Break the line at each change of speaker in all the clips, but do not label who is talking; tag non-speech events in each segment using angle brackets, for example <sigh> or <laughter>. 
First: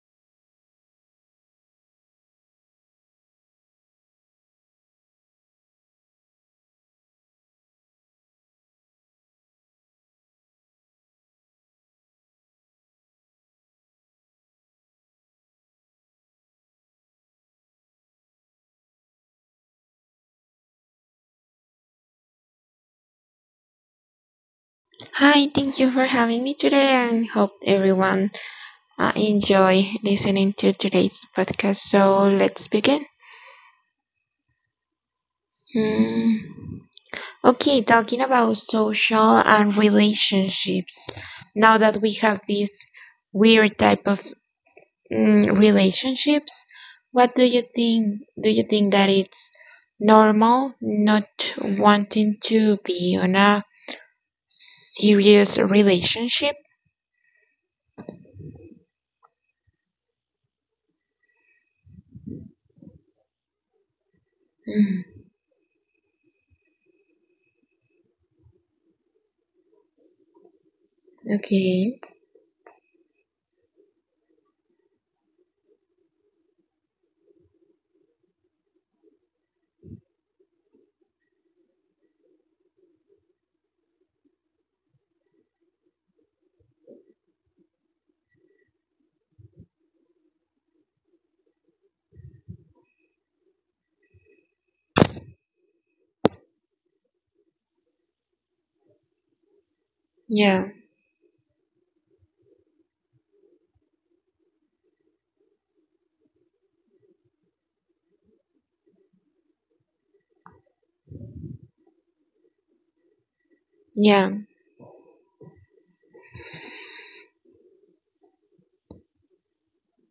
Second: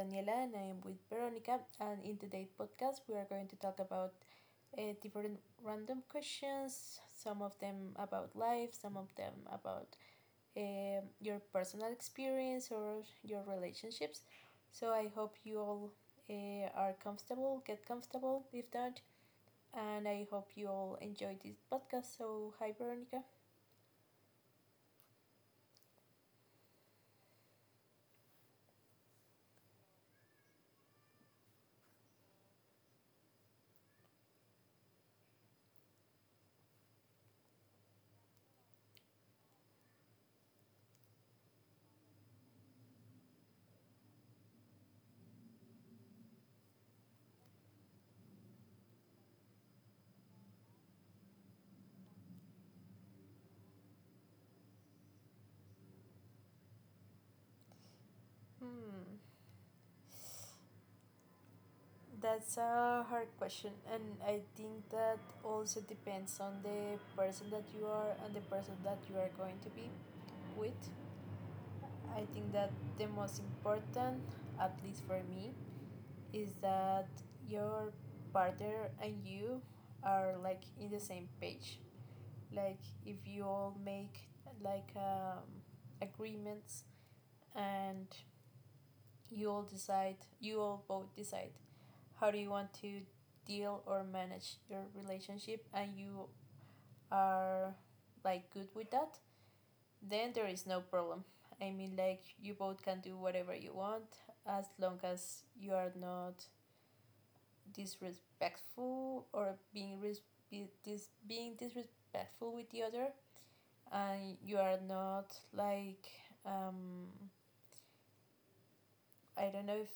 Daniela and I am with Veronica. And in today's podcast, we are going to talk about different random questions, some of them about life, some of them about your personal experience or your relationships. So, I hope you all are comfortable, get comfortable if not. And I hope you all enjoy this podcast. So, hi, Veronica.
Hi, thank you for having me today and hope everyone enjoy listening to today's podcast. So let's begin. Hmm. Okay, talking about social and relationships. Now that we have these weird type of relationships, what do you think? Do you think that it's normal not wanting to be on a serious relationship?
Hmm. That's a hard question, and I think
Mm,
that also depends on the person that you are and the person that you are going to be with.
okay.
I think that the most important, at least for me, is that your partner and you are like in the same page. Like if you all make like agreements and you all decide, you all both decide how do you want to deal or manage your relationship and you are like good with that, then there
Yeah.
is no problem. I mean, like you both can do whatever you want, as long as you are not disrespectful or being disrespectful with the other,
Yeah.
and you are not like um I don't know if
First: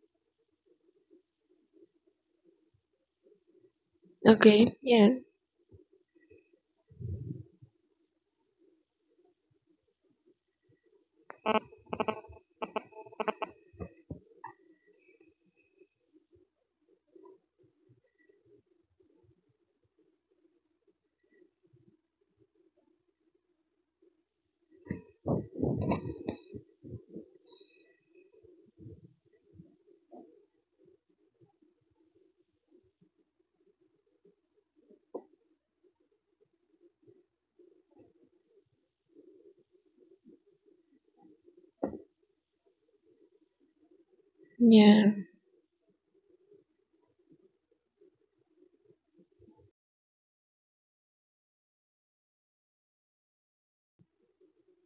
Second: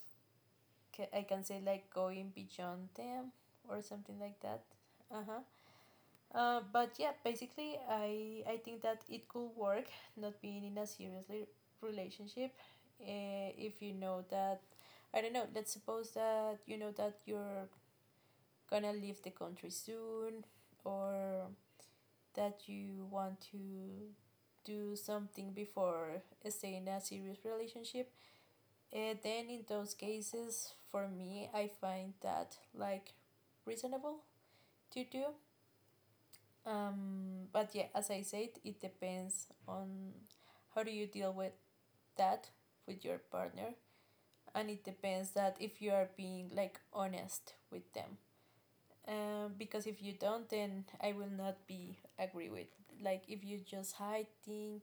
I can say like going beyond them or something like that.
Okay. Yeah.
Uh-huh. But yeah, basically, I think that it could work, not being in a seriously relationship, if you know that, I don't know, let's suppose that you know that you're gonna leave the country soon, or that you want to do something before staying in a serious relationship. Then in those cases, for me, I find that like reasonable to do. But yeah, as I said, it depends on how do you deal with that, with your partner, and it
Yeah.
depends that if you are being like honest with them. Because if you don't, then I will not be agree with. Like if you just hiding,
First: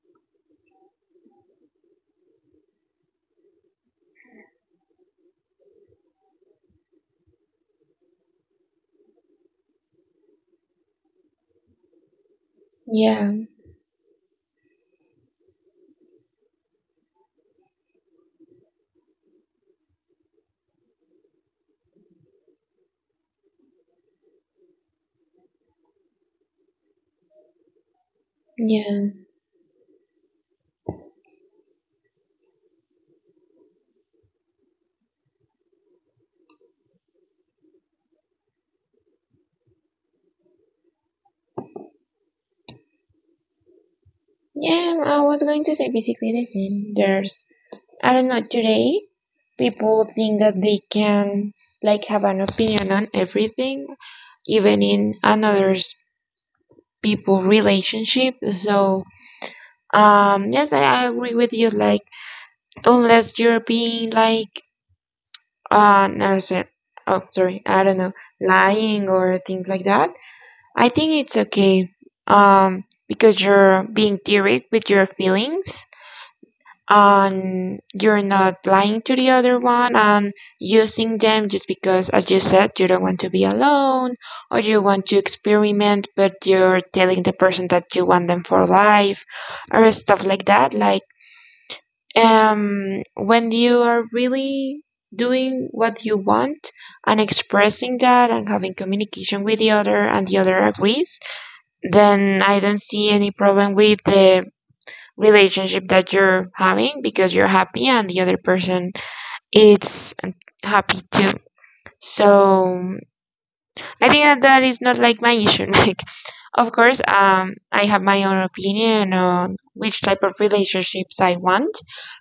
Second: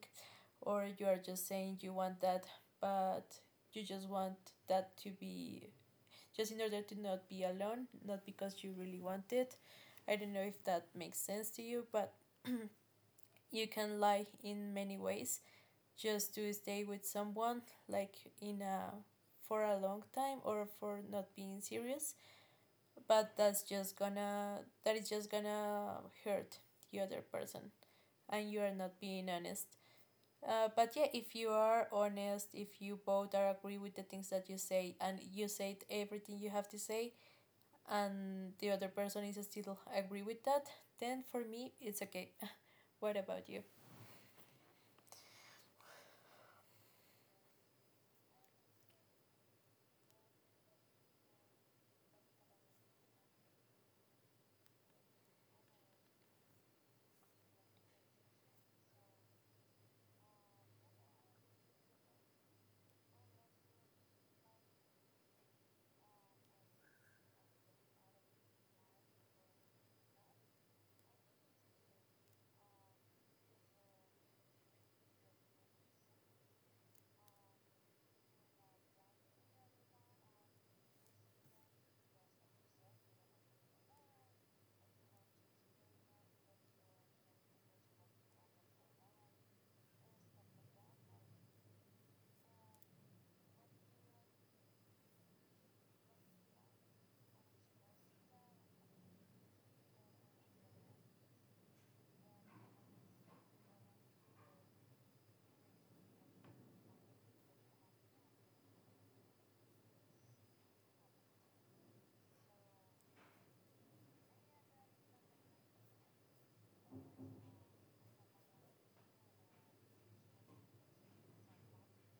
or you are just saying you want that, but you just want that to be just in order to not be alone, not because you really want it. I don't know if that makes sense to you, but
Yeah.
<clears throat> you can lie in many ways just to stay with someone, like in a, for a long time, or for not being serious, but that is just gonna hurt the other person, and you are not
Yeah.
being honest. But yeah, if you are honest, if you both are agree with the things that you say, and you said everything you have to say, and the other person is still agree with that, then for me it's okay. <laughs> What about you?
Yeah. I was going to say basically the same. There's, I don't know, today people think that they can, like, have an opinion on everything, even in another people relationship. So, yes, I agree with you. Like, unless you're being like, no, sorry, oh, sorry, I don't know, lying or things like that. I think it's okay, because you're being direct with your feelings and you're not lying to the other one and using them just because, as you said, you don't want to be alone or you want to experiment, but you're telling the person that you want them for life or stuff like that. Like, when you are really doing what you want and expressing that and having communication with the other and the other agrees, then I don't see any problem with the relationship that you're having because you're happy and the other person is happy too. So I think that that is not like my issue. <laughs> Like, of course, I have my own opinion on which type of relationships I want,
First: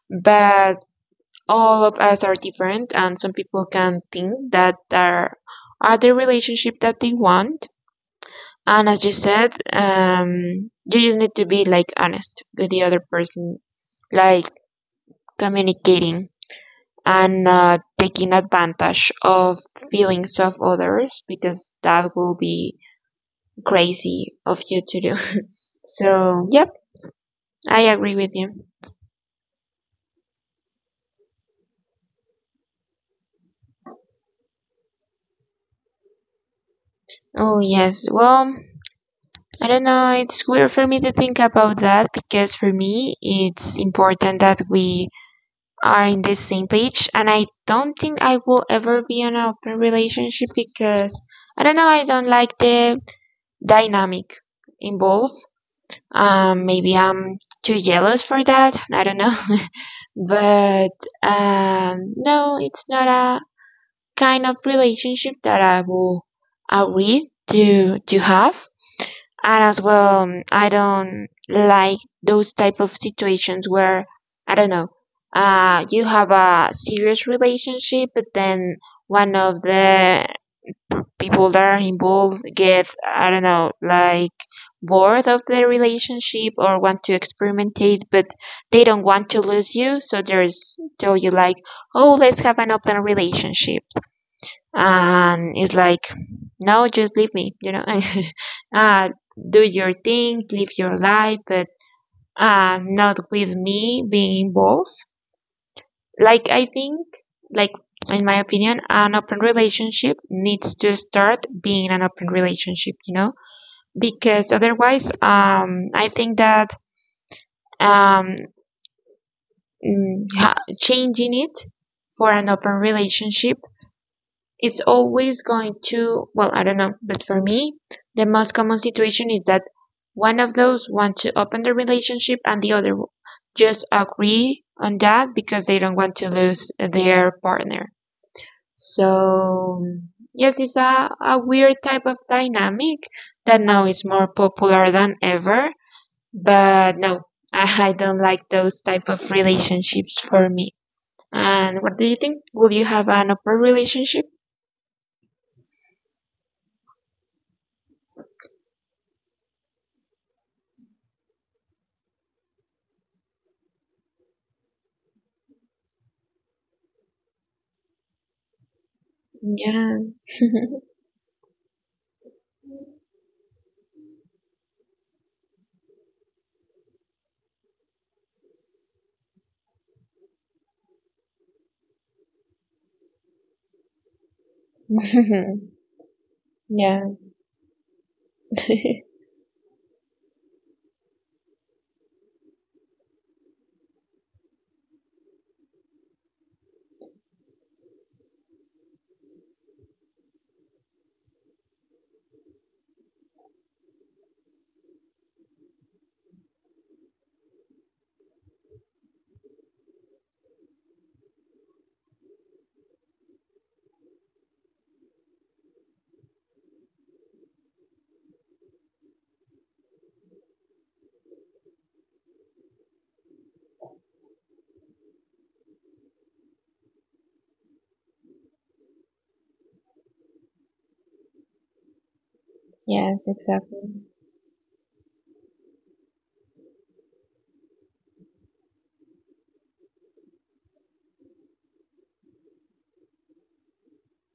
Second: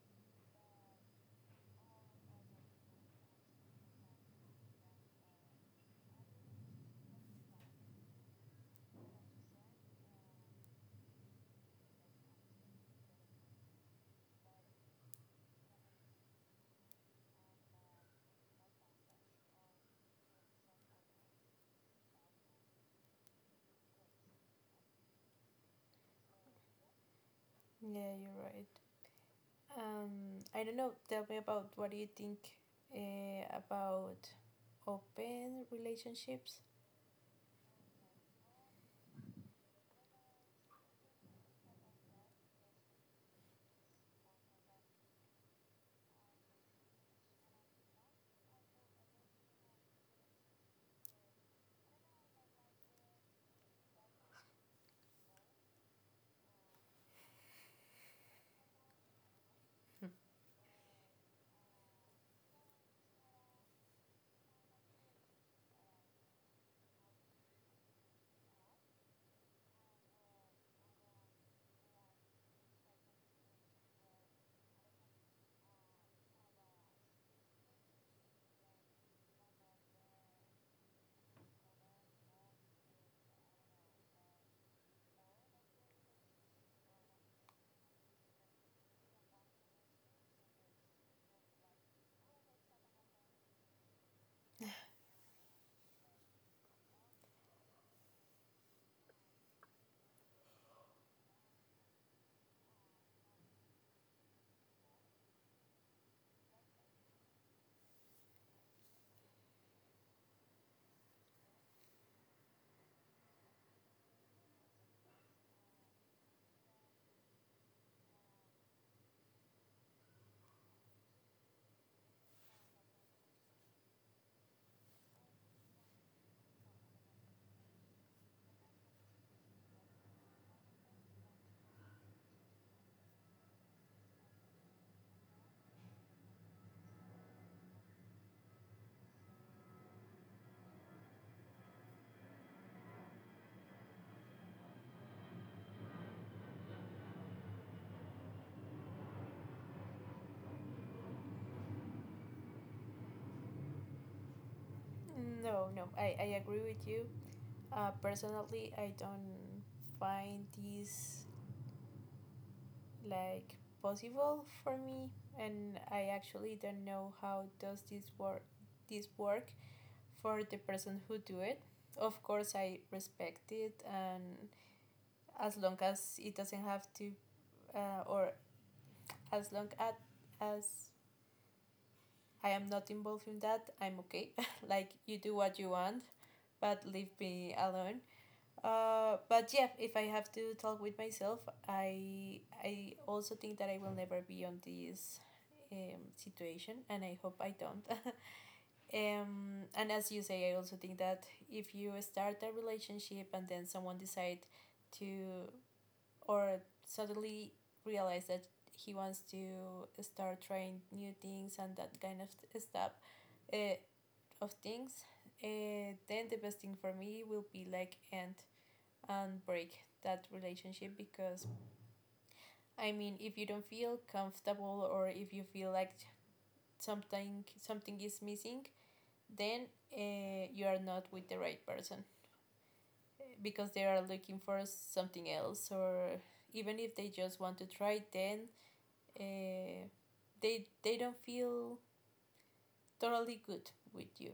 but all of us are different, and some people can think that there are the relationship that they want. And as you said, you just need to be like honest with the other person, like communicating and not taking advantage of feelings of others because that will be crazy of you to do. <laughs> So, yep, I agree
Yeah,
with
you're
you.
right. I don't know. Tell me about what do you think about open relationships?
Oh, yes. Well, I don't know. It's weird for me to think about that because for me, it's important that we are in the same page and I don't think I will ever be in an open relationship because I don't know, I don't like the dynamic involved. Maybe I'm too jealous for that. I don't know. <laughs> But no, it's not a kind of relationship that I will agree to have. And as well, I don't like those type of situations where I don't know, you have a serious relationship but then one of the people that are involved get, I don't know, like, bored of the relationship or want to experimentate, but they don't want to lose you, so there's tell you like, oh, let's have an open relationship. And it's like, no, just leave me. <laughs> uh, do your things, live your life, but not with me being involved. Like, I think, like, in my opinion, an open relationship needs to start being an open relationship. Because otherwise, I think that um, changing it for an open relationship, it's always going to, well, I don't know, but for me, the most common situation is that one of those want to open the relationship and the other just agree on that because they don't want to lose their partner. So, yes, it's a weird type of dynamic that now is more popular than ever, but no, <laughs> I don't like those type of relationships for me. And what do you think? Will you have an open relationship?
No, no. I agree with you. Personally, I don't find this like possible for me, and I actually don't know how does this work
Yeah.
for the person who do it. Of course, I respect it, and as long as it doesn't have to, or as long as as I am not involved in that. I'm okay. <laughs> Like you do what you
<laughs>
want, but
Yeah.
leave me alone.
<laughs>
But yeah, if I have to talk with myself, I also think that I will never be on this situation, and I hope I don't. <laughs> And as you say, I also think that if you start a relationship and then someone decide to, or suddenly realize that he wants to start trying new things and that kind of stuff, uh, of things then the best thing for me will be like end and break that relationship. Because I mean, if you don't feel comfortable, or if you feel like something is missing, then you are not with the right person,
Yes,
because they are
exactly.
looking for something else, or even if they just want to try, then uh, they don't feel totally good with you.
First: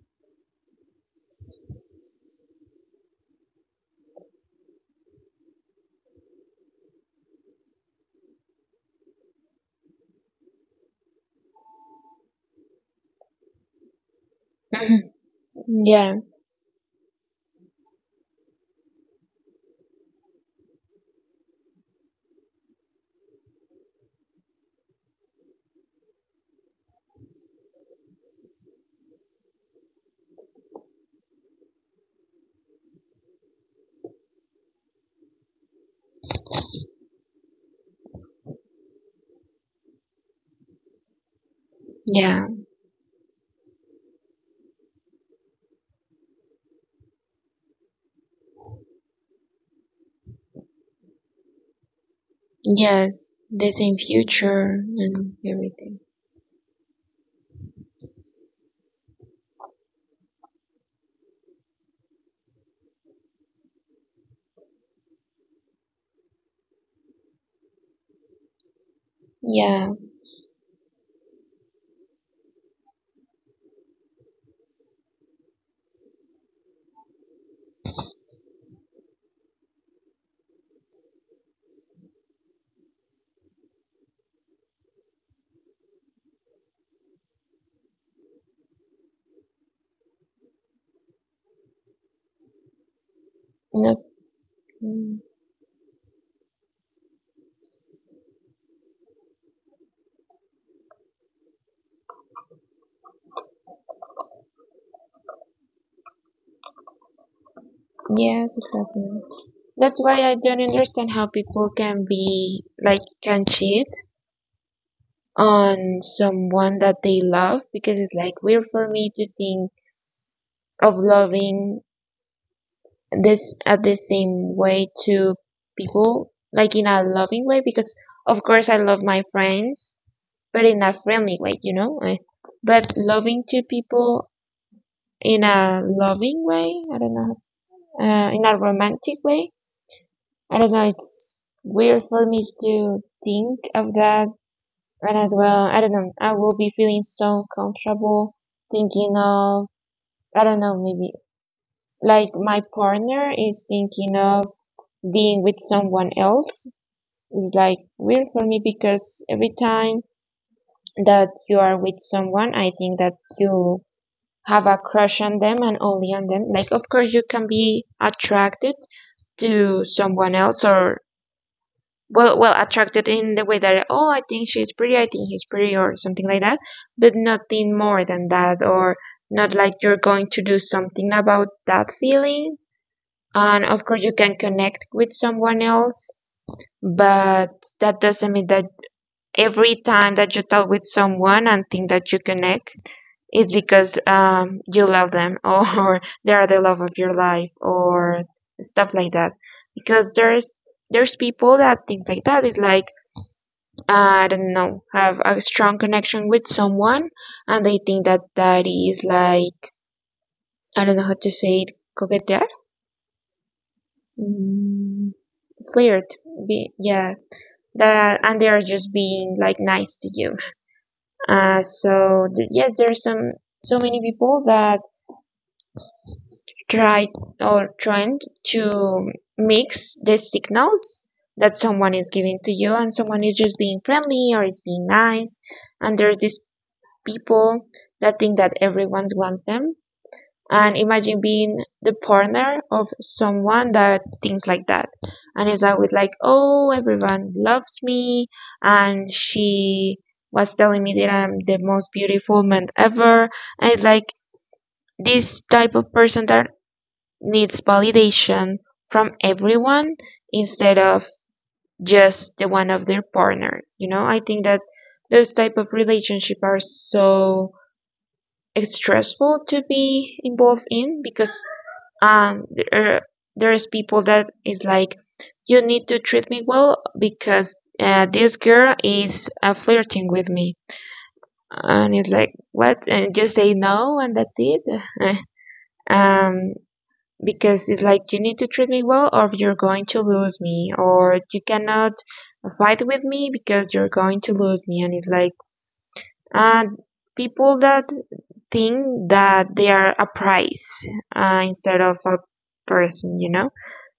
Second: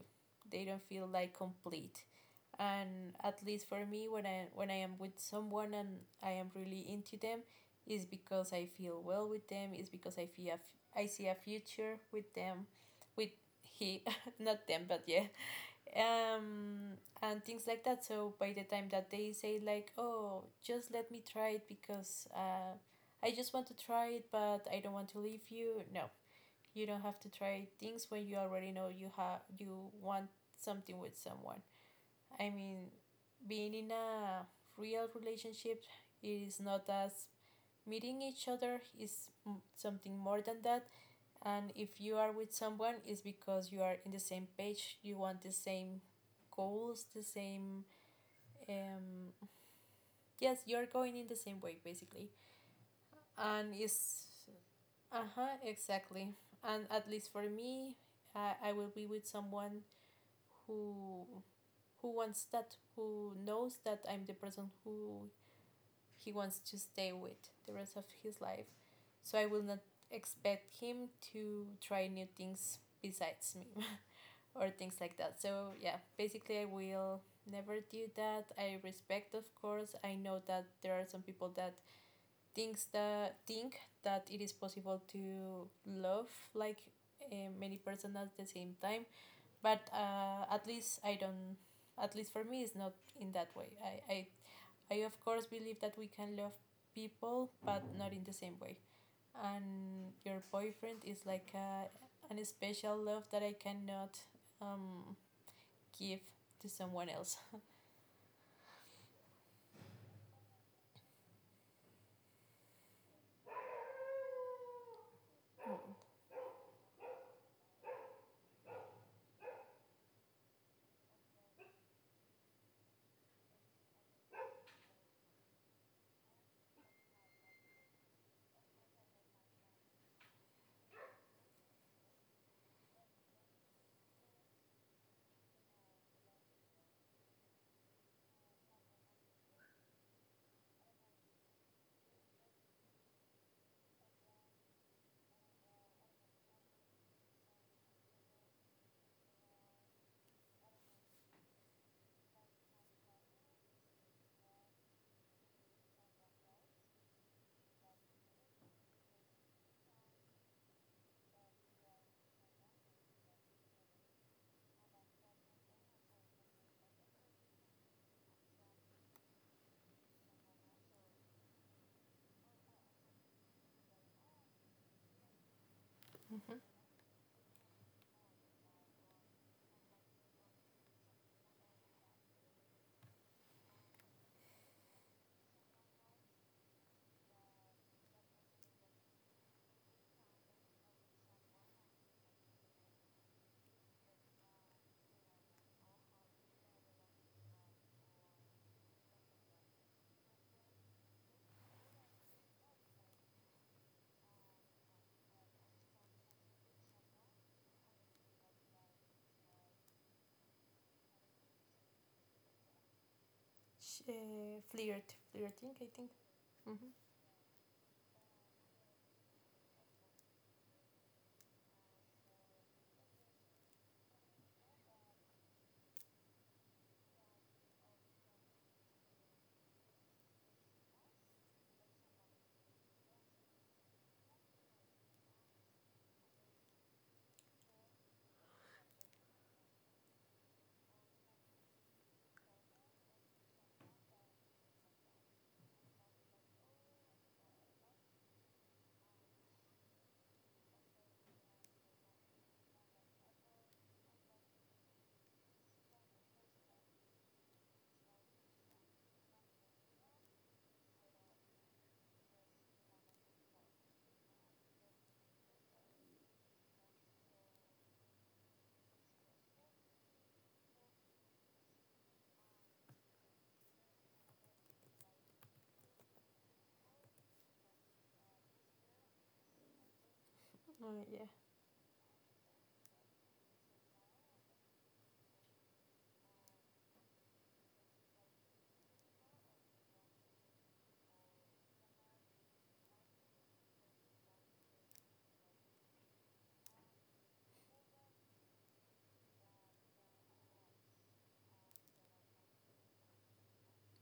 They don't feel like complete. And at least for me, when I am with someone and I am really into them, is because I feel well with them. Is because I feel I see a future with them, with he, <laughs> not
<clears throat>
them, but
Mhm.
yeah,
Yeah.
and things like that. So by the time that they say like, oh, just let me try it, because I just want to try it but I don't want to leave you, no, you don't have to try things when you already know you want something with someone. I mean, being in a real relationship is not as meeting each other, something more than that. And if you are
Yeah.
with someone, it's because you are in the same page, you want the same goals, the same. Um, yes, you're going in the same way, basically.
Yes. The
And
same
it's.
future
Uh
and
huh,
everything.
exactly. And at least for me, I will be with someone who who wants that, who knows that I'm the person who he wants to stay with the rest of his life. So I will not
Yeah.
expect him to try new things besides me. <laughs> Or things like that. So yeah, basically I will never do that. I respect, of course. I know that there are some people that think that it is possible to love like, uh, many person at the same time. But at least for me it's not in that way.
Not,
I
mm,
of course believe that we can love people, but not in the same way. And your boyfriend is like a, an special love that I cannot um give to someone else.
yes, exactly. That's why I don't understand how people can be like can cheat
Mm-hmm.
on someone that they love because it's like weird for me to think of loving this at the same way to people, like in a loving way, because of course I love my friends, but in a friendly way, you know? Eh. But loving to people in a loving way, I don't know, in a romantic way, I don't know, it's weird for me to think of that. And as well, I don't know, I will be feeling so comfortable thinking of, I don't know, maybe like my partner is thinking of being with someone else. It's like weird for me because every time that you are with someone, I think that you have a crush on them and only on them. Like, of course, you can be attracted to someone else, or well, attracted in the way that, oh, I think she's pretty, I think he's pretty, or something like that, but nothing more than that, or not like you're going to do something about that feeling. And of course, you can connect with someone else, but that doesn't mean that every time that you talk with someone and think that you connect it's because you love them or <laughs> they are the love of your life or stuff like that because there's people that think like that. It's like, I don't know, have a strong connection with someone and they think that that is like, I don't know how to say it, coquetear,
uh, Flirt,
mm,
flirting, I think.
flirt,
Mm-hmm.
yeah, that, and they are just being like nice to you. Yes, there's some so many people that try or trying to mix the signals that someone is giving to you and someone is just being friendly or is being nice, and there's these people that think that everyone wants them, and imagine being the partner of someone that thinks like that and is always like, oh, everyone loves me and she was telling me that I'm the most beautiful man ever, and it's like this type of person that needs validation from everyone instead of just the one of their partner. I think that those type of relationship are so stressful to be involved in because um there there's people that is like, you need to treat me well because this girl is flirting with me.
Uh, yeah,
And it's like, what? And just say no and that's it. <laughs> um because it's like, you need to treat me well or you're going to lose me or you cannot fight with me because you're going to lose me, and it's like, uh people that think that they are a prize, instead of a person.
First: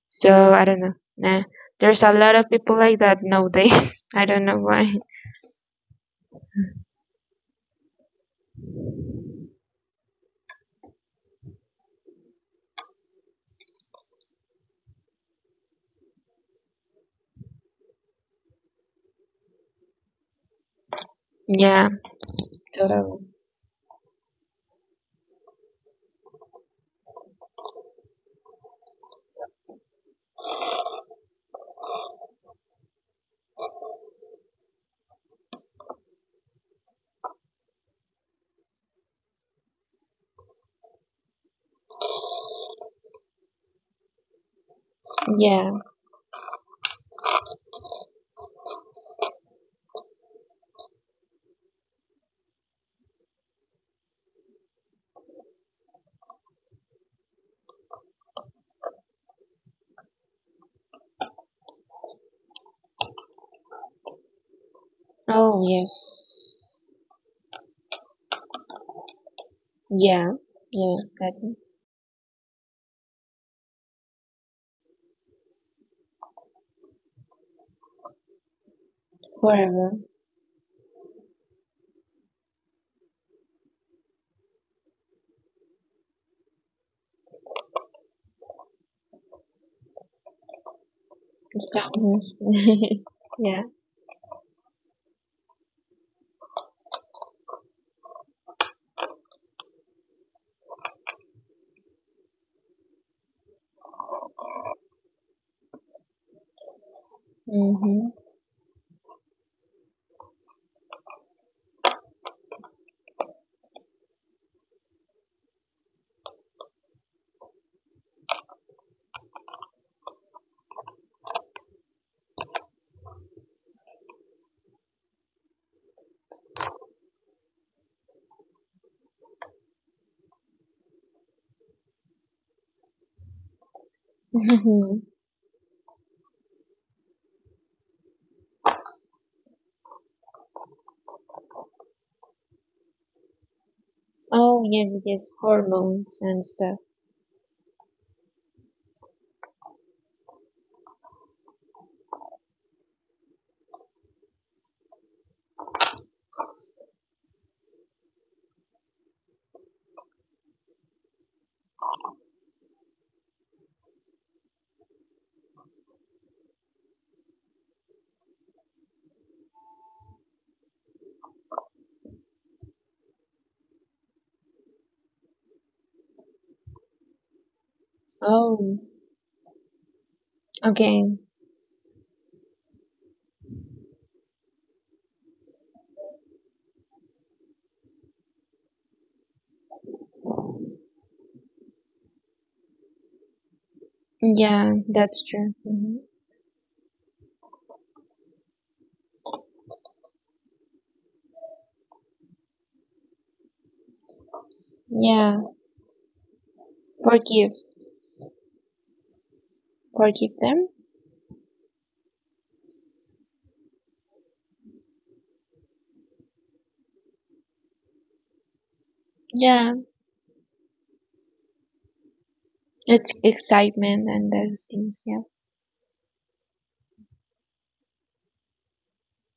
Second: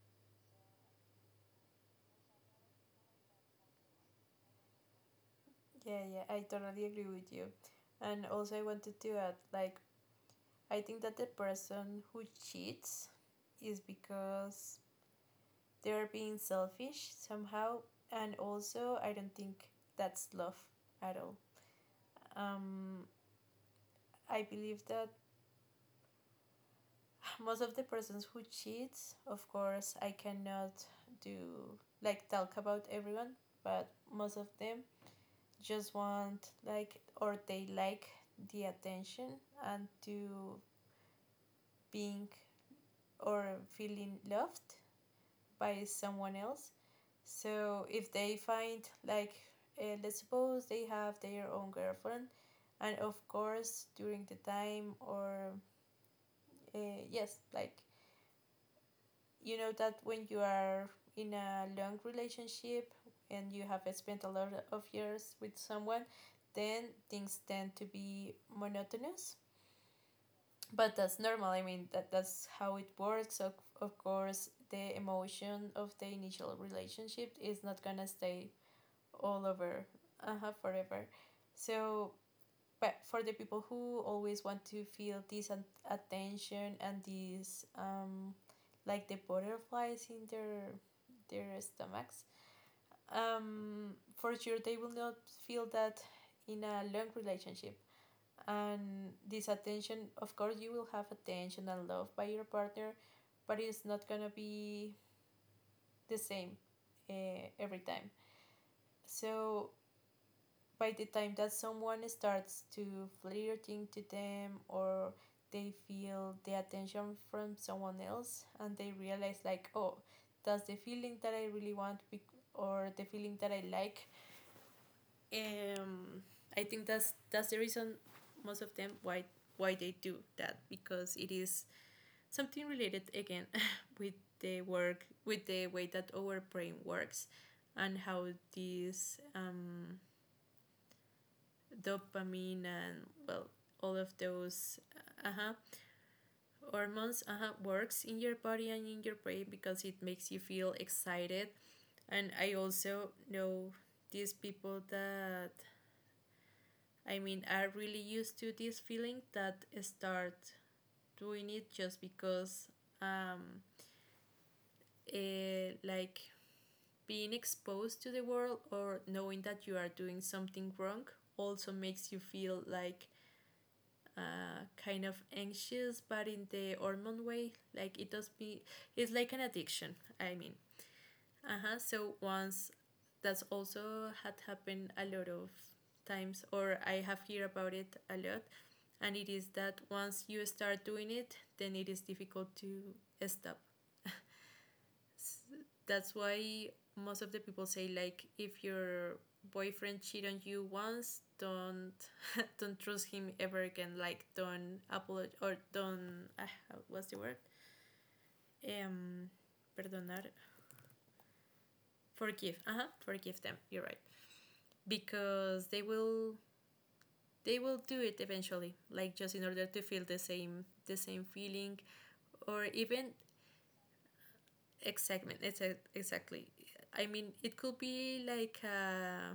So I don't know. Nah. There's a lot of people like that nowadays. <laughs> I don't know why.
yeah. I totally agree with you. And also, I wanted to add, like, I think that the person who cheats is because they're being selfish somehow, and also I don't think that's love at all.
Yeah.
Um,
Totally.
I believe that most of the persons who cheats, of course I cannot do, like talk about everyone, but most of them just want, like, or they like the attention, and to being or feeling loved
Yeah.
by someone else. So if they find like, let's suppose they have their own girlfriend, and of course during the time, or uh, yes, like you know that when you are in a long relationship and you have spent a lot of years with
Oh
someone,
yes.
then things tend to be monotonous.
Yeah.
But
Yeah.
that's normal.
That
I mean, that's how it works. Of course, the emotion of the initial relationship is not gonna stay all over.
forever.
Uh-huh, forever. So, but for the people who always want to feel this attention and this like the butterflies in their
Stop.
stomachs,
<laughs> Yeah.
um for sure they will not feel that in a long relationship. And this attention, of course you will have attention and love by your partner, but it's not gonna be the same, uh, every
Mm-hmm.
time. So by the time that someone starts to flirting to them, or they feel the attention from someone else and they realize like, oh, that's the feeling that I really want, or the feeling that I like, um I think that's the reason most of them, why they do that, because it is something related again <laughs> with the work
<laughs>
with the way that our brain works, and how these dopamine and well, all of
Oh
those,
yes, yes.
uh-huh,
Hormones and stuff.
hormones, uh-huh, works in your body and in your brain, because it makes you feel excited. And I also know these people that, I mean, are really used to this feeling, that start doing it just because um like being exposed to the world, or knowing that you are doing something wrong, also makes you feel like kind of anxious, but in the hormone way. Like it does be,
Oh.
it's like an addiction. I mean,
Okay.
uh huh. So once, that's also had happened a lot of times, or I have heard about it a lot, and it is that once you start doing it, then it is difficult to stop.
Yeah, that's true. Hmm.
That's why most of the people say like, if your boyfriend cheat on you once, don't <laughs> don't trust him ever again. Like don't apologize
Yeah.
or don't what's the word?
Forgive.
Um, perdonar,
Forgive them.
forgive. Uh huh. Forgive them. You're right, because they will, they will do it eventually. Like just in order
Yeah.
to feel the same feeling, or even
It's excitement and those things. Yeah.
excitement. It's exactly. I mean, it could be like.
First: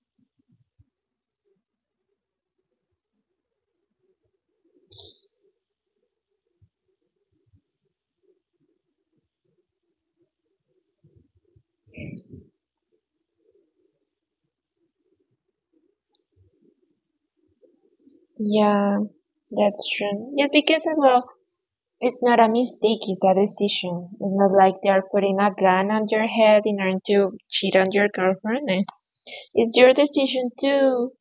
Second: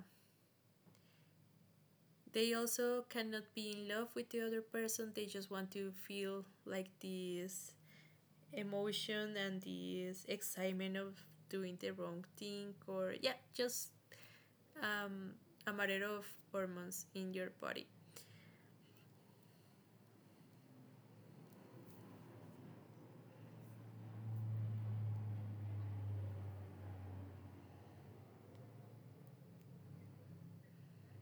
They also cannot be in love with the other person. They just want to feel like this emotion and this excitement of doing the wrong thing, or yeah, just um, a matter of hormones in your body.
Yeah, that's true. Yes, because as well, it's not a mistake, it's a decision. It's not like they are putting a gun on your head in order to cheat on your girlfriend. Eh, it's your decision to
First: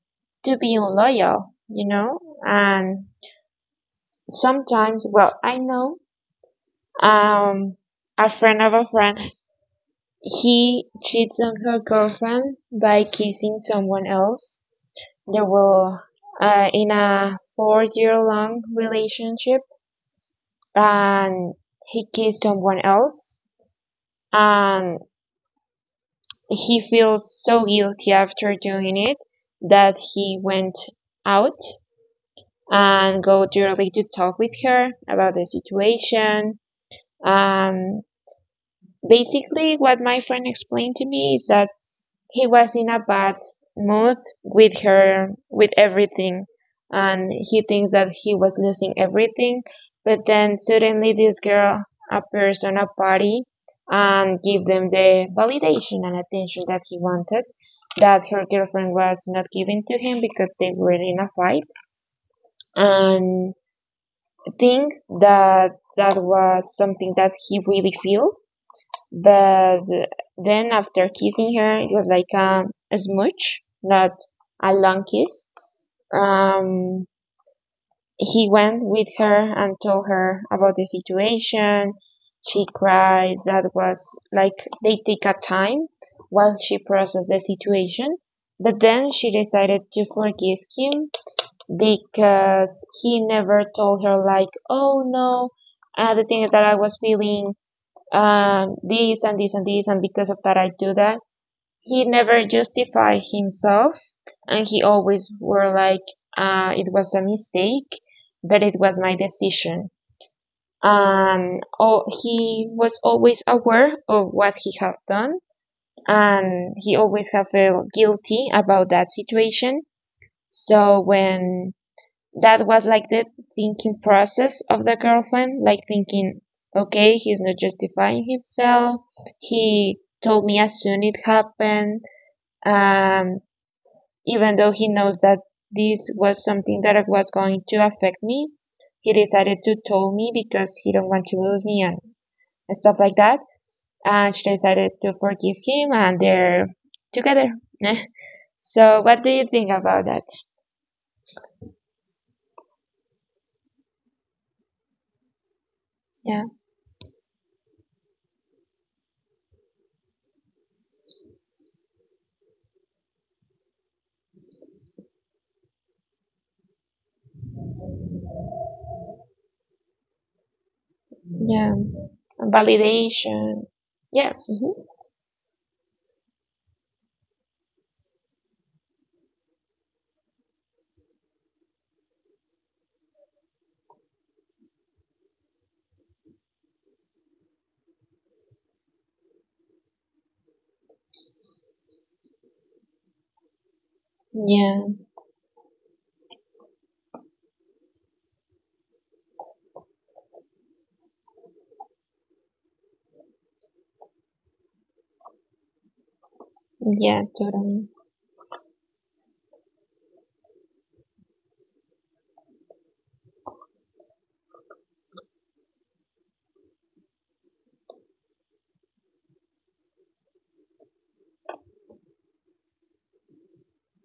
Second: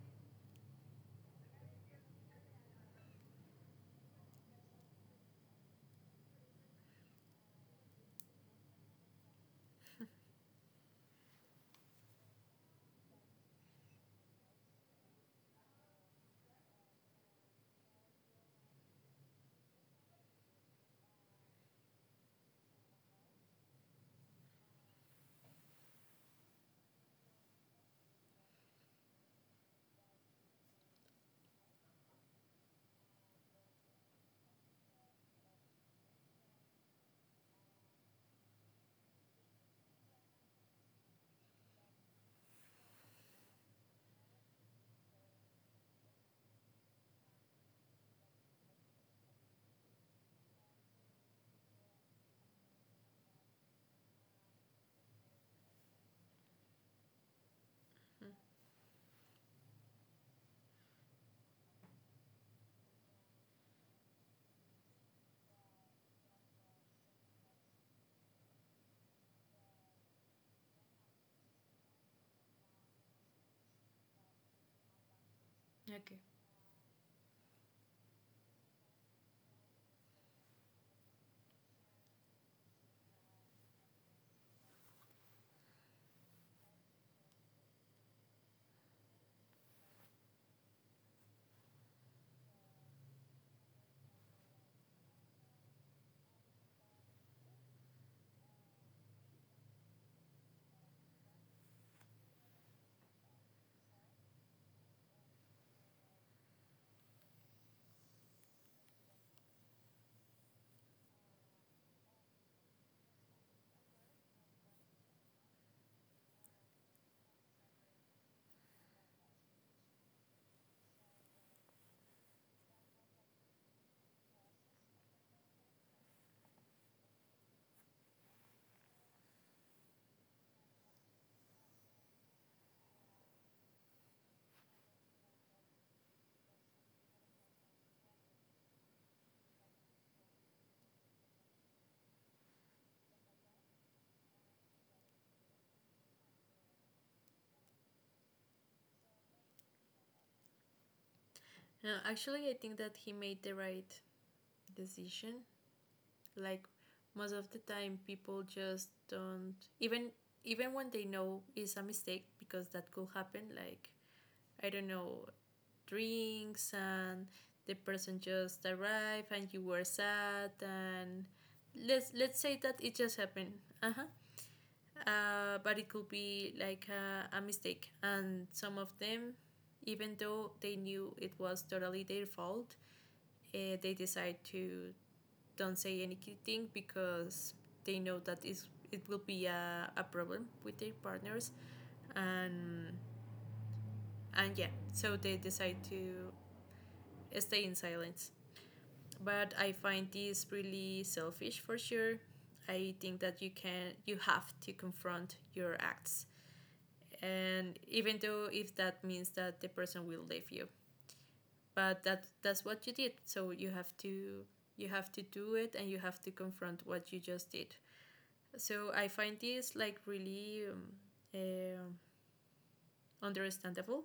to be loyal, you know? And sometimes, well, I know, um a friend of a friend, he cheats on her girlfriend by kissing someone else. They will, in a 4-year long relationship, and he kissed someone else and he feels so guilty after doing it that he went out and go directly to talk with her about the situation. Um, Basically, what my friend explained to me is that he was in a bad mood with her with everything and he thinks that he was losing everything but then suddenly this girl appears on a party and give them the validation and attention that he wanted that her girlfriend was not giving to him because they were in a fight, and think that that was something that he really feel, but then after kissing her, it was like a smooch, not a long kiss.
Okay.
Um, he went with her and told her about the situation. She cried. That was like they take a time while she processed the situation. But then she decided to forgive him because he never told her like, oh no, the things that I was feeling, this and this and this, and because of that, I do that. He never justified himself, and he always were like, it was a mistake, but it was my decision. And oh, he was always aware of what he had done, and he always have felt guilty about that situation. So when that was like the thinking process of the girlfriend, like thinking, okay, he's not justifying himself. He told me as soon it happened, um, even though he knows that this was something that was going to affect me. He decided to tell me because he don't want to lose me and stuff like that. And she decided to forgive him, and they're together. <laughs> So, what do you think about that?
No, actually, I think that he made the right decision.
Yeah,
Like most of the time, people just don't even even when they know it's a mistake because that could happen. Like I don't know, drinks and the person just arrived and you were sad and
yeah,
let's say that it just happened.
validation.
Uh-huh.
Yeah. Mhm.
But it could be like a mistake, and some of them, even though they knew it was totally their fault, they decide to don't say anything because they know that it's, it will be a problem with their partners. And and yeah,
Yeah,
so they decide to stay in silence, but I find this really selfish for sure. I think that you can you have to confront your acts,
yeah,
and
totally.
even though if that means that the person will leave you, but that that's what you did, so you have to do it, and you have to confront what you just did. So I find this like really eh, understandable,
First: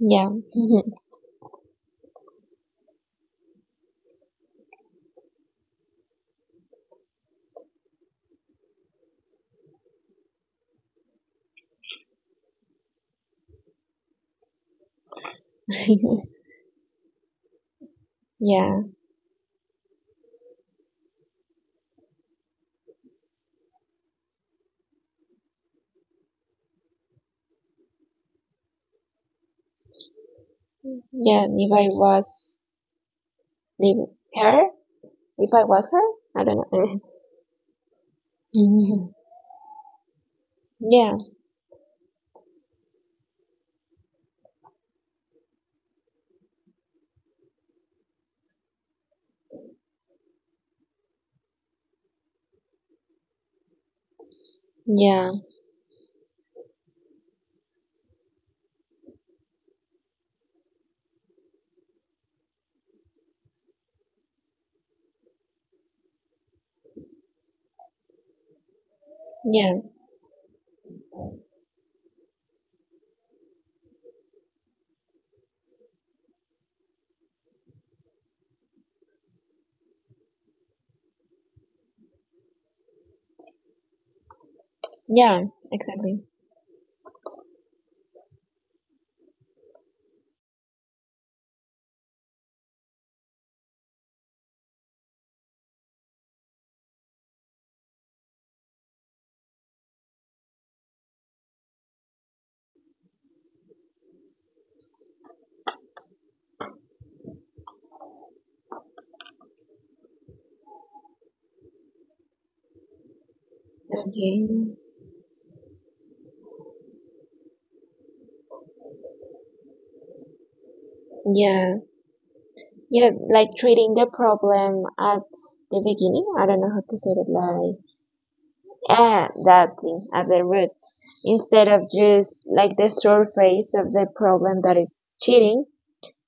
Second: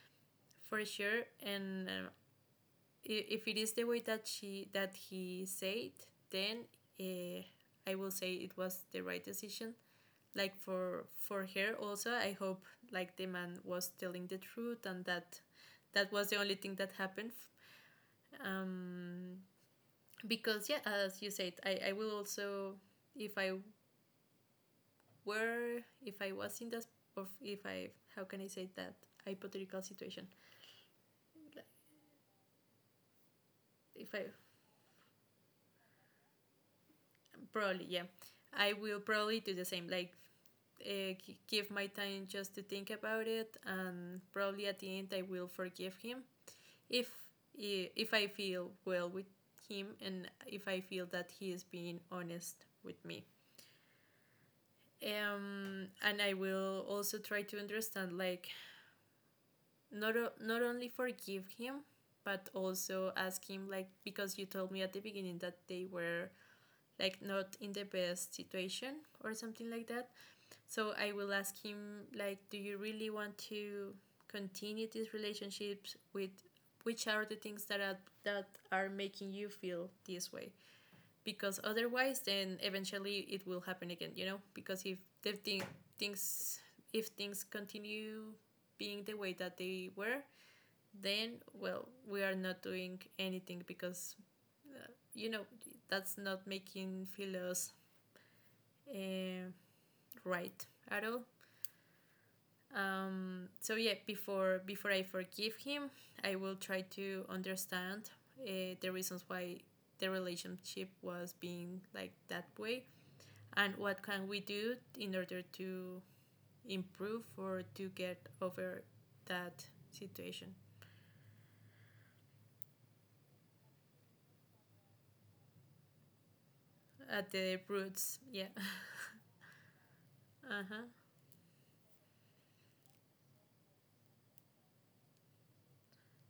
Yeah,
<laughs> for
<laughs>
sure. And if it is the way that she that he said, then uh, I will say it was the right decision. Like for her also, I hope like the man was telling the truth and that that was the only thing that happened.
yeah,
um because yeah, as you said, I will also, if I were, if I was in this, of if I, how can I say that, hypothetical situation,
yeah.
like,
If I was the
if I,
her, if I was her, I don't know. <laughs>
probably yeah, I will
Mhm.
probably do the same. Like, uh,
Yeah,
give my time just to think about it, and probably at the end I will forgive him if if I feel well with him and if I feel that he is being honest with me.
yeah,
And I will also try to understand, like, not not only forgive him, but also ask him, like, because you told me at the beginning that they were like not in the best situation or something
yeah,
like that. So I will ask him like, do you really want to continue these relationships with, which are the things that are making you feel this way? Because otherwise, then eventually it will happen again, you know. Because if the
yeah.
thing,
Exactly.
things, if things continue being the way that they were, then well, we are not doing anything because uh, you know that's not making feel us uh, right at all. So yeah, before before I forgive him, I will try to understand the reasons why the relationship was being like that way, and what can
Okay.
we do in order to improve or to get over that situation
Yeah, yeah. Like treating the problem at the beginning. I don't know how to say
at
it.
the
Like
roots. Yeah.
that thing at the
<laughs> Uh huh.
roots instead of just like the surface of the problem that is cheating.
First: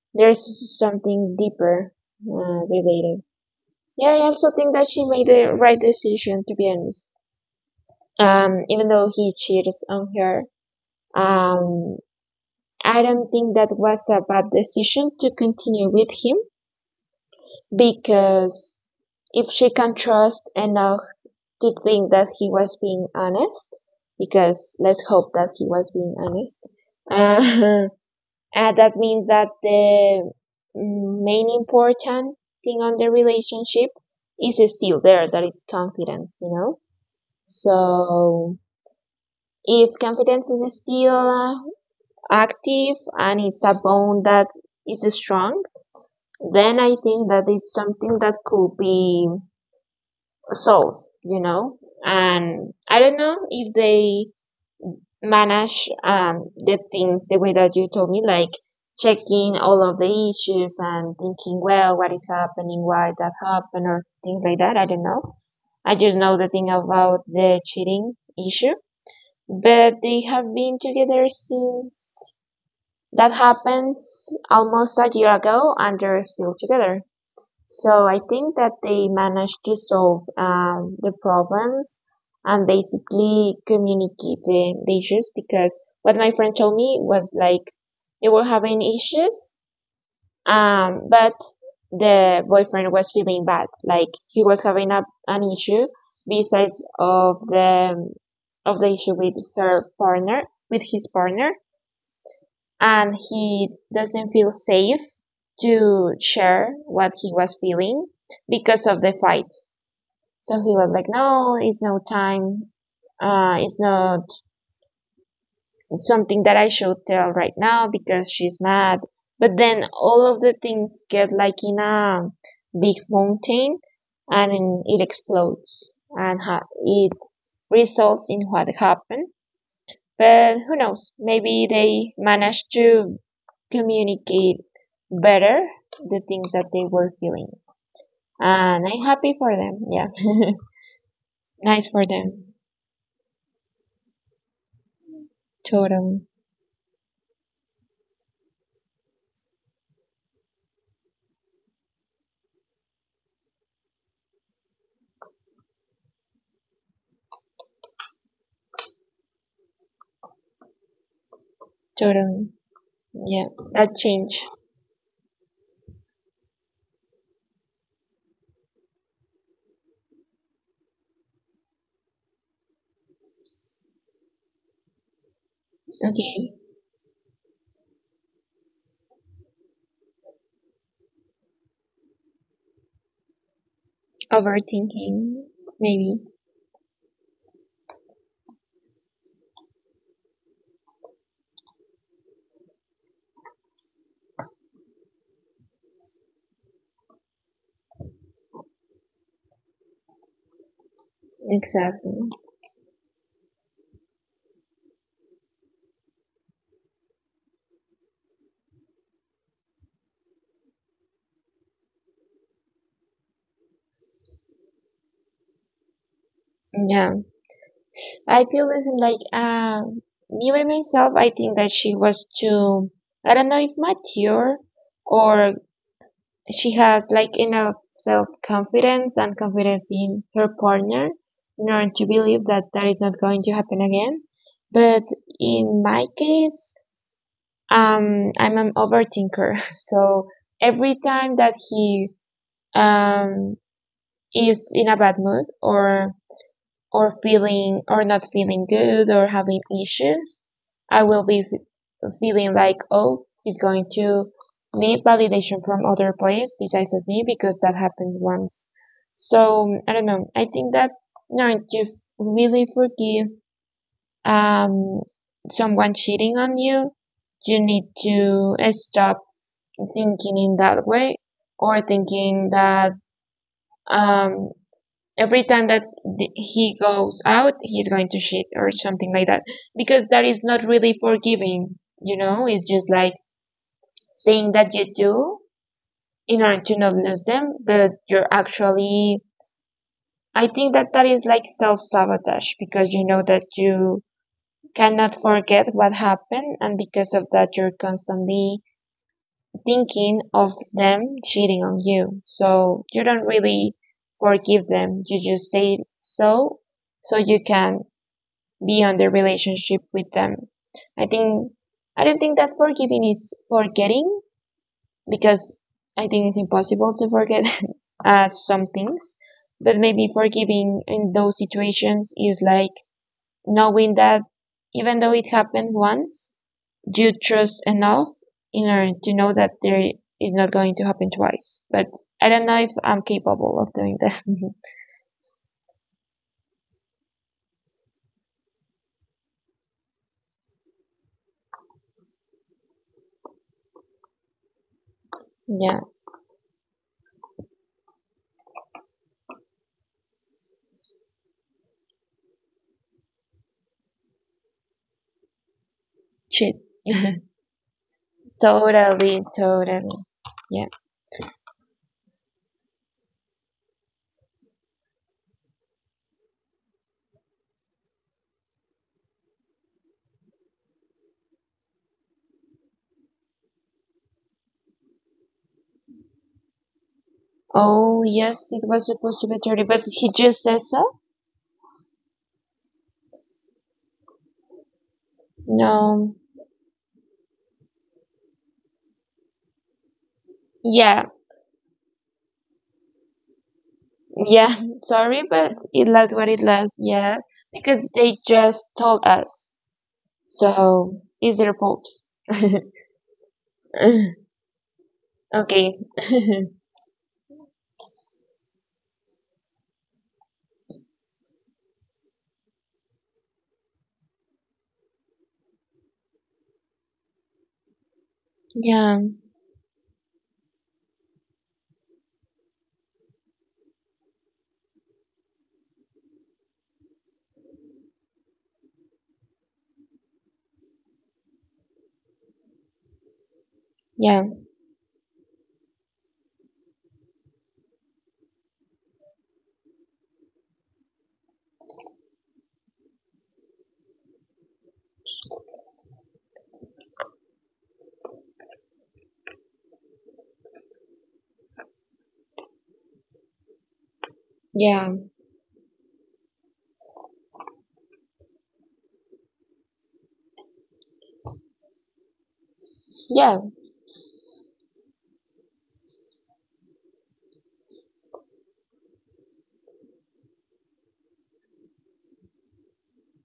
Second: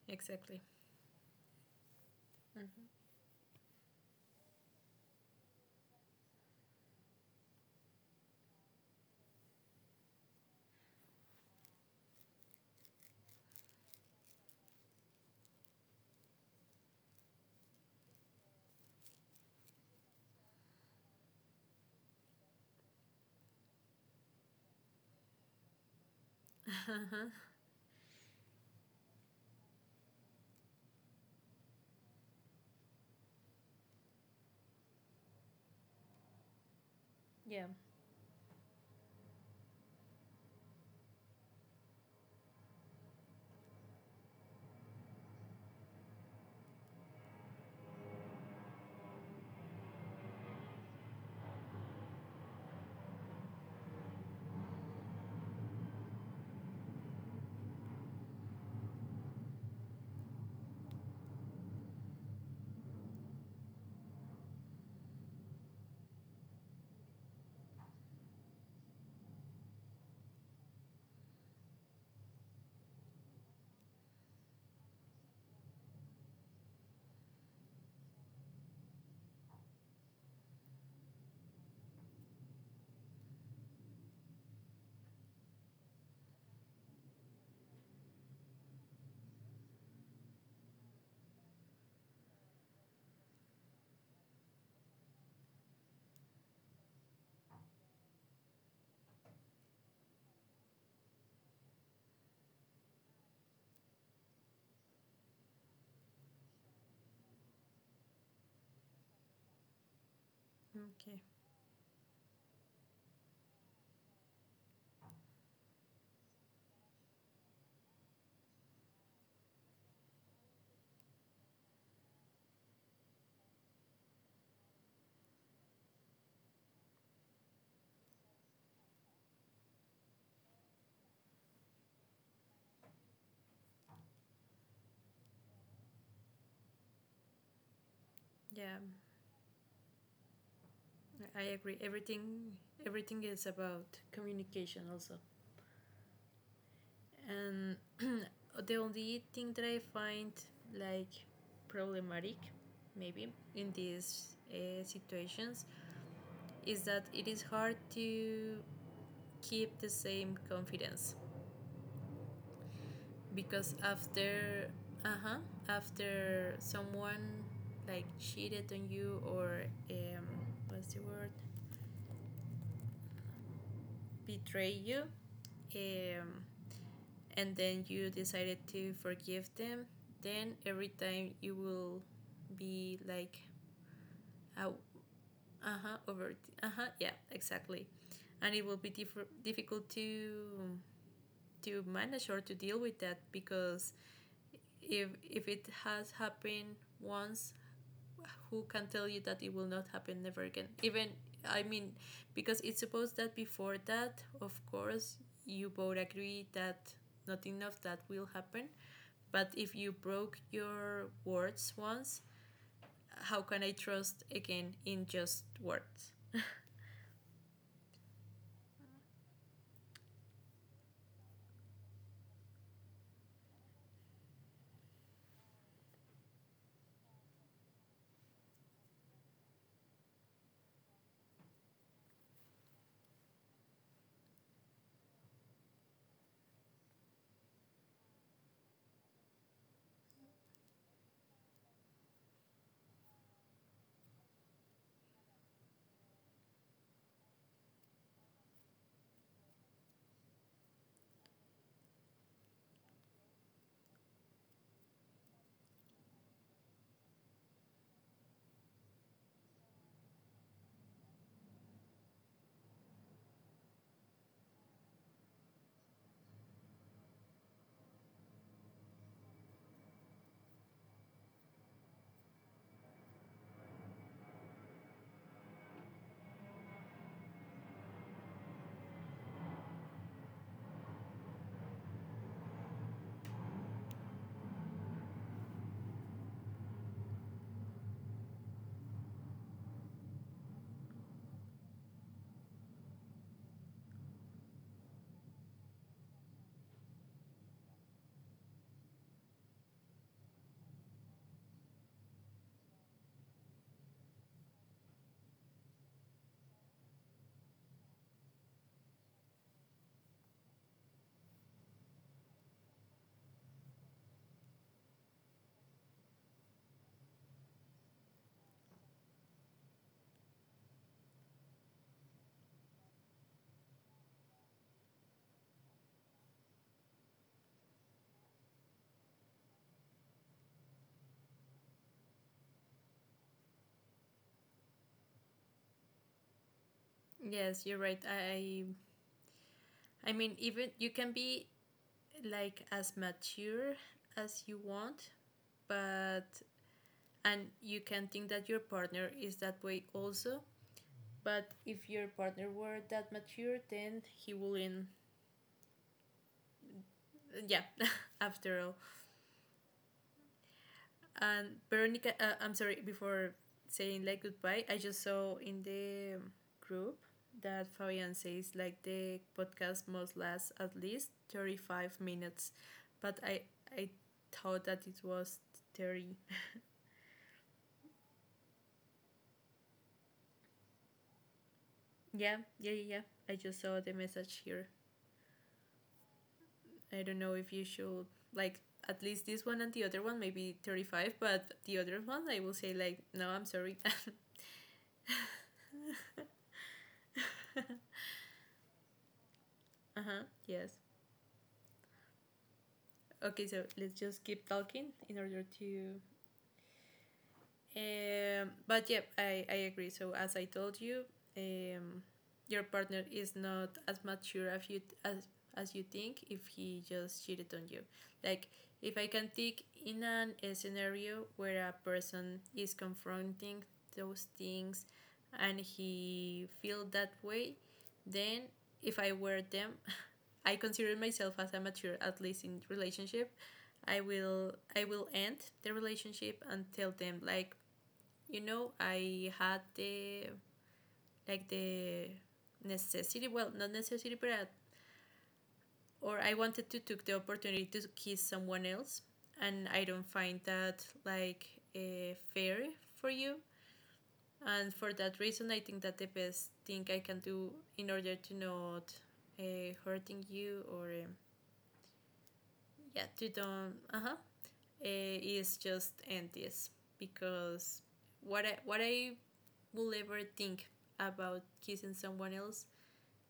Exactly.
There's something deeper related. Yeah, I also think that she made the right decision, to be honest. Even though he cheated on her, um, I don't think that was a bad decision to continue with him because if she can trust enough to think that he was being honest, because let's hope that he was being honest.
Uh-huh. <laughs>
uh, <laughs> that means that the main important thing on the relationship is still there, that is confidence, you know?
Yeah.
So if confidence is still active and it's a bond that is strong, then I think that it's something that could be solved, you know? And I don't know if they manage the things the way that you told me, like checking all of the issues and thinking, well, what is happening, why that happened, or things like that. I don't know. I just know the thing about the cheating issue. But they have been together since that happens almost a year ago, and they're still together. So I think that they managed to solve the problems and basically communicate the issues because what my friend told me was like they were having issues, but the boyfriend was feeling bad, like he was having an issue besides of the issue with her partner, with his partner, and he doesn't feel safe to share what he was feeling because of the fight. So he was like,
Okay.
no, it's no time. It's not something that I should tell right now because she's mad. But then all of the things get like in a big mountain and it explodes and it results in what happened, but who knows? Maybe they managed to communicate better the things that they were feeling.
Yeah,
And I'm happy for them. Yeah.
I
<laughs>
agree.
Nice for them.
Everything everything is about communication also.
Totally.
And <clears throat> the only thing that I find like problematic, maybe in these situations, is that it is hard to keep the same confidence
Totally. Yeah.
because
That change.
after, uh huh, after someone like cheated on you or um what's the word, betray you, um
Okay.
and then you decided to forgive them, then every time you will be like, how?
Overthinking.
Uh huh.
Maybe.
Over. Uh huh. Yeah. Exactly. And it will be difficult to manage or to deal with that because if it has happened once, who can tell you that it will not happen never again? Even I mean,
Exactly.
because it's supposed that before that, of course, you both agree that nothing of that will happen. But if you broke your words once, how can I trust again in just words?
Yeah. I feel this in like, me by myself, I think that she was too, I don't know if mature or she has like enough self confidence and confidence in her partner in order to believe that that is not going to happen again. But in my case, I'm an overthinker. <laughs> So every time that he um, is in a bad mood or feeling or not feeling good or having issues, I will be feeling like, oh, he's going to need validation from other players besides of me because that happened once. So I don't know. I think that no, you know, to really forgive um, someone cheating on you, you need to stop thinking in that way or thinking that um, every time that he goes out he's going to shit or something like that, because that is not really forgiving, you know, it's just like saying that you do in order to not lose them, but you're actually, I think that that is like self-sabotage because you know that you cannot forget what happened and because of that you're constantly thinking of them cheating on you, so you don't really forgive them, you just say so so you can be on their relationship with them. I think I don't think that forgiving is forgetting because I think it's impossible to forget <laughs> some things, but maybe forgiving in those situations is like knowing that even though it happened once, you trust enough in order to know that there is not going to happen twice. But I don't know if I'm capable of doing that.
Yes, you're right. I mean, even you can be like as mature as you want,
<laughs> Yeah,
but and you can think that your partner is that way also. But if your partner were that mature, then he wouldn't.
shit. <laughs>
Yeah, <laughs> after all.
Totally, totally. Yeah.
And Veronica, I'm sorry, before saying like goodbye, I just saw in the group that Fabian says like the podcast must last at least 35 minutes, but I thought that it was 30. <laughs>
Oh, yes, it was supposed to be 30, but he just said so?
Yeah, yeah, yeah, yeah. I just saw the message here.
No.
I don't know if you should like at least this one and the other one maybe
Yeah,
35, but the other one I will say like no, I'm sorry. <laughs>
yeah, <laughs> sorry, but it lasts what it lasts, yeah, because they just told us.
Uh-huh. Yes.
So, it's their fault. <laughs>
Okay, so let's just keep talking in order
Okay.
to,
<laughs>
but yeah, I agree. So as I told you, um, your partner is not as mature as you think if he just cheated on you. Like if
Yeah,
I can think in an a scenario where a person is confronting those things and he feel that way, then if I were them, <laughs> I consider myself as a mature at least in relationship.
yeah,
I will end the relationship and tell them like, you know, I had the like the necessity, well, not necessity, but I, or I wanted to took the opportunity to kiss someone else, and I don't find that like fair for you. And for
yeah,
that reason, I think that the best thing I can do in order to not hurting you or yeah, to
yeah,
don't, uh huh, is just end this because what I will ever think about kissing someone else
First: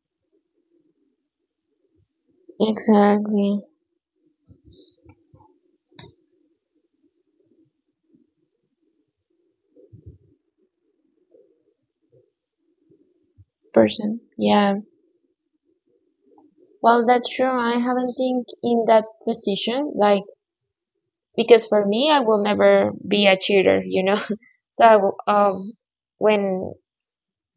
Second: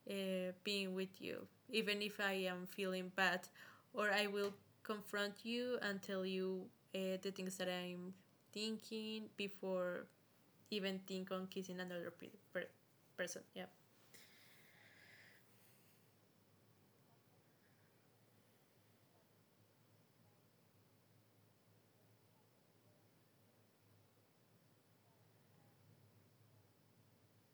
being with you, even if I am feeling bad,
exactly.
or I will confront you and tell you the things that I'm thinking before even think on kissing another per- person. Yeah,
Person. Yeah. Well, that's true. I haven't think in that position, like, because for me, I will never be a cheater, you know? <laughs> So, of when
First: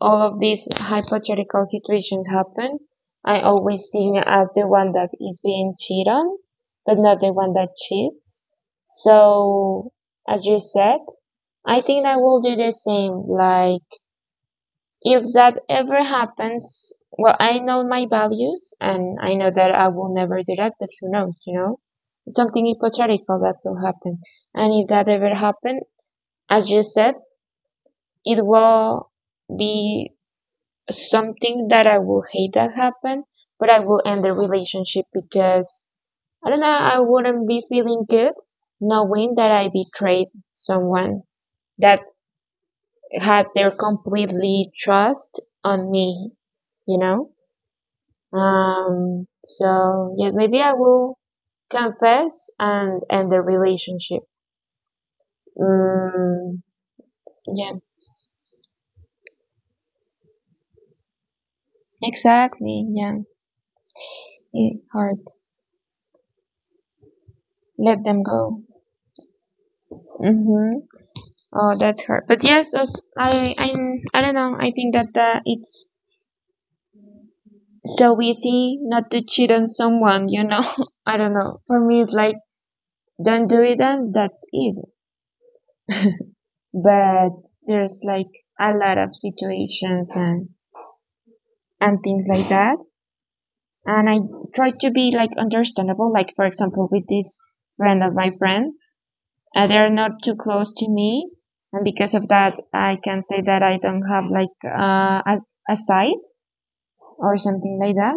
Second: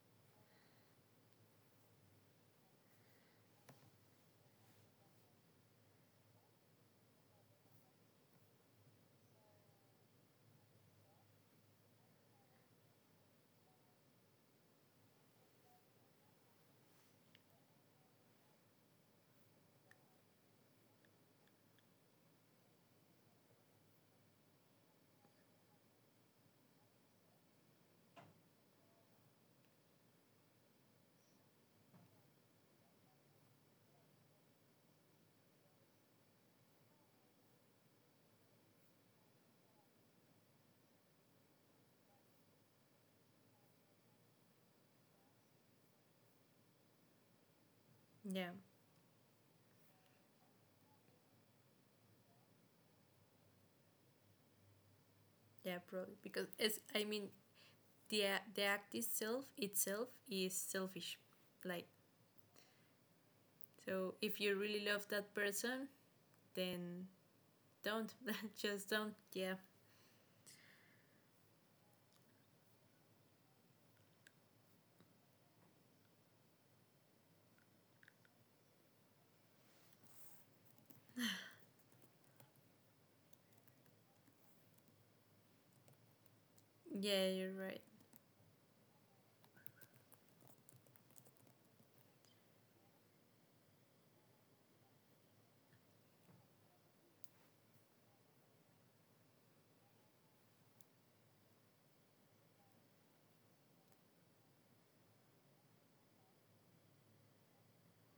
all of these hypothetical situations happen, I always think as the one that is being cheated on, but not the one that cheats. So, as you said, I think I will do the same. Like, if that ever happens, well, I know my values and I know that I will never do that, but who knows, you know? It's something hypothetical that will happen. And if that ever happened, as you said, it will be something that I will hate that happen, but I will end the relationship because I don't know, I wouldn't be feeling good knowing that I betrayed someone that has their completely trust on me, you know?
yeah,
So yeah, maybe I will confess and end the relationship.
yeah, probably because
Mm,
it's. I mean,
yeah,
the the act itself is selfish, like
exactly. Yeah,
so. If you
it
really love
hard.
that person, then
Let
don't,
them go.
<laughs> just don't. Yeah,
Mm-hmm. Oh, that's hard. But yes, I don't know. I think that it's so easy not to cheat on someone. You know, <laughs> I don't know. For me, it's like don't do it, and that's it. But
yeah, you're right.
there's like a lot of situations and things like that. And I try to be like understandable. Like for example, with this friend of my friend, they're not too close to me, and because of that, I can say that I don't have like a side or something like that.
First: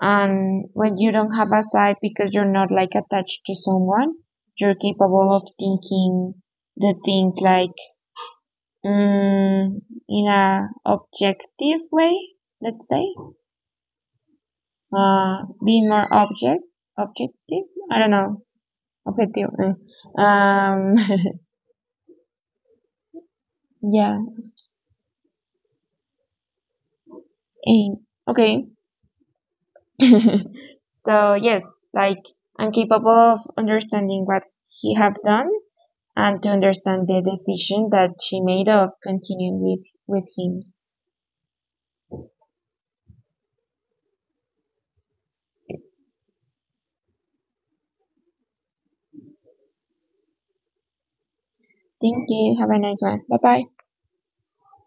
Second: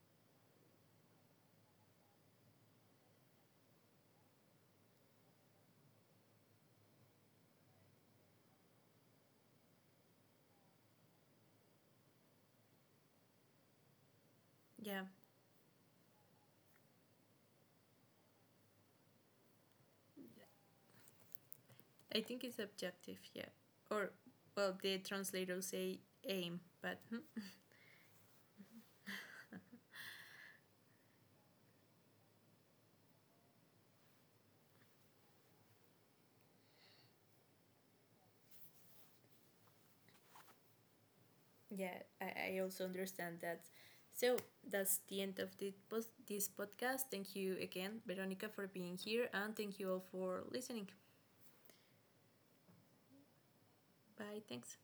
And when you don't have a side because you're not like attached to someone, you're capable of thinking the things like mm, in a objective way, let's say,
Yeah,
being more object objective. I don't know, objective. Eh. Um,
I think it's objective, yeah. Or,
<laughs> yeah.
well, the translators say aim, but hmm,
Eh, okay. <laughs> So yes, like I'm capable of understanding what he have done and to understand the decision that she made of continuing with him.
yeah, I also understand that. So that's the end of the this podcast. Thank you again, Veronica, for being here, and thank you all for listening.
Thank you. Have a nice one. Bye bye.
Bye, thanks.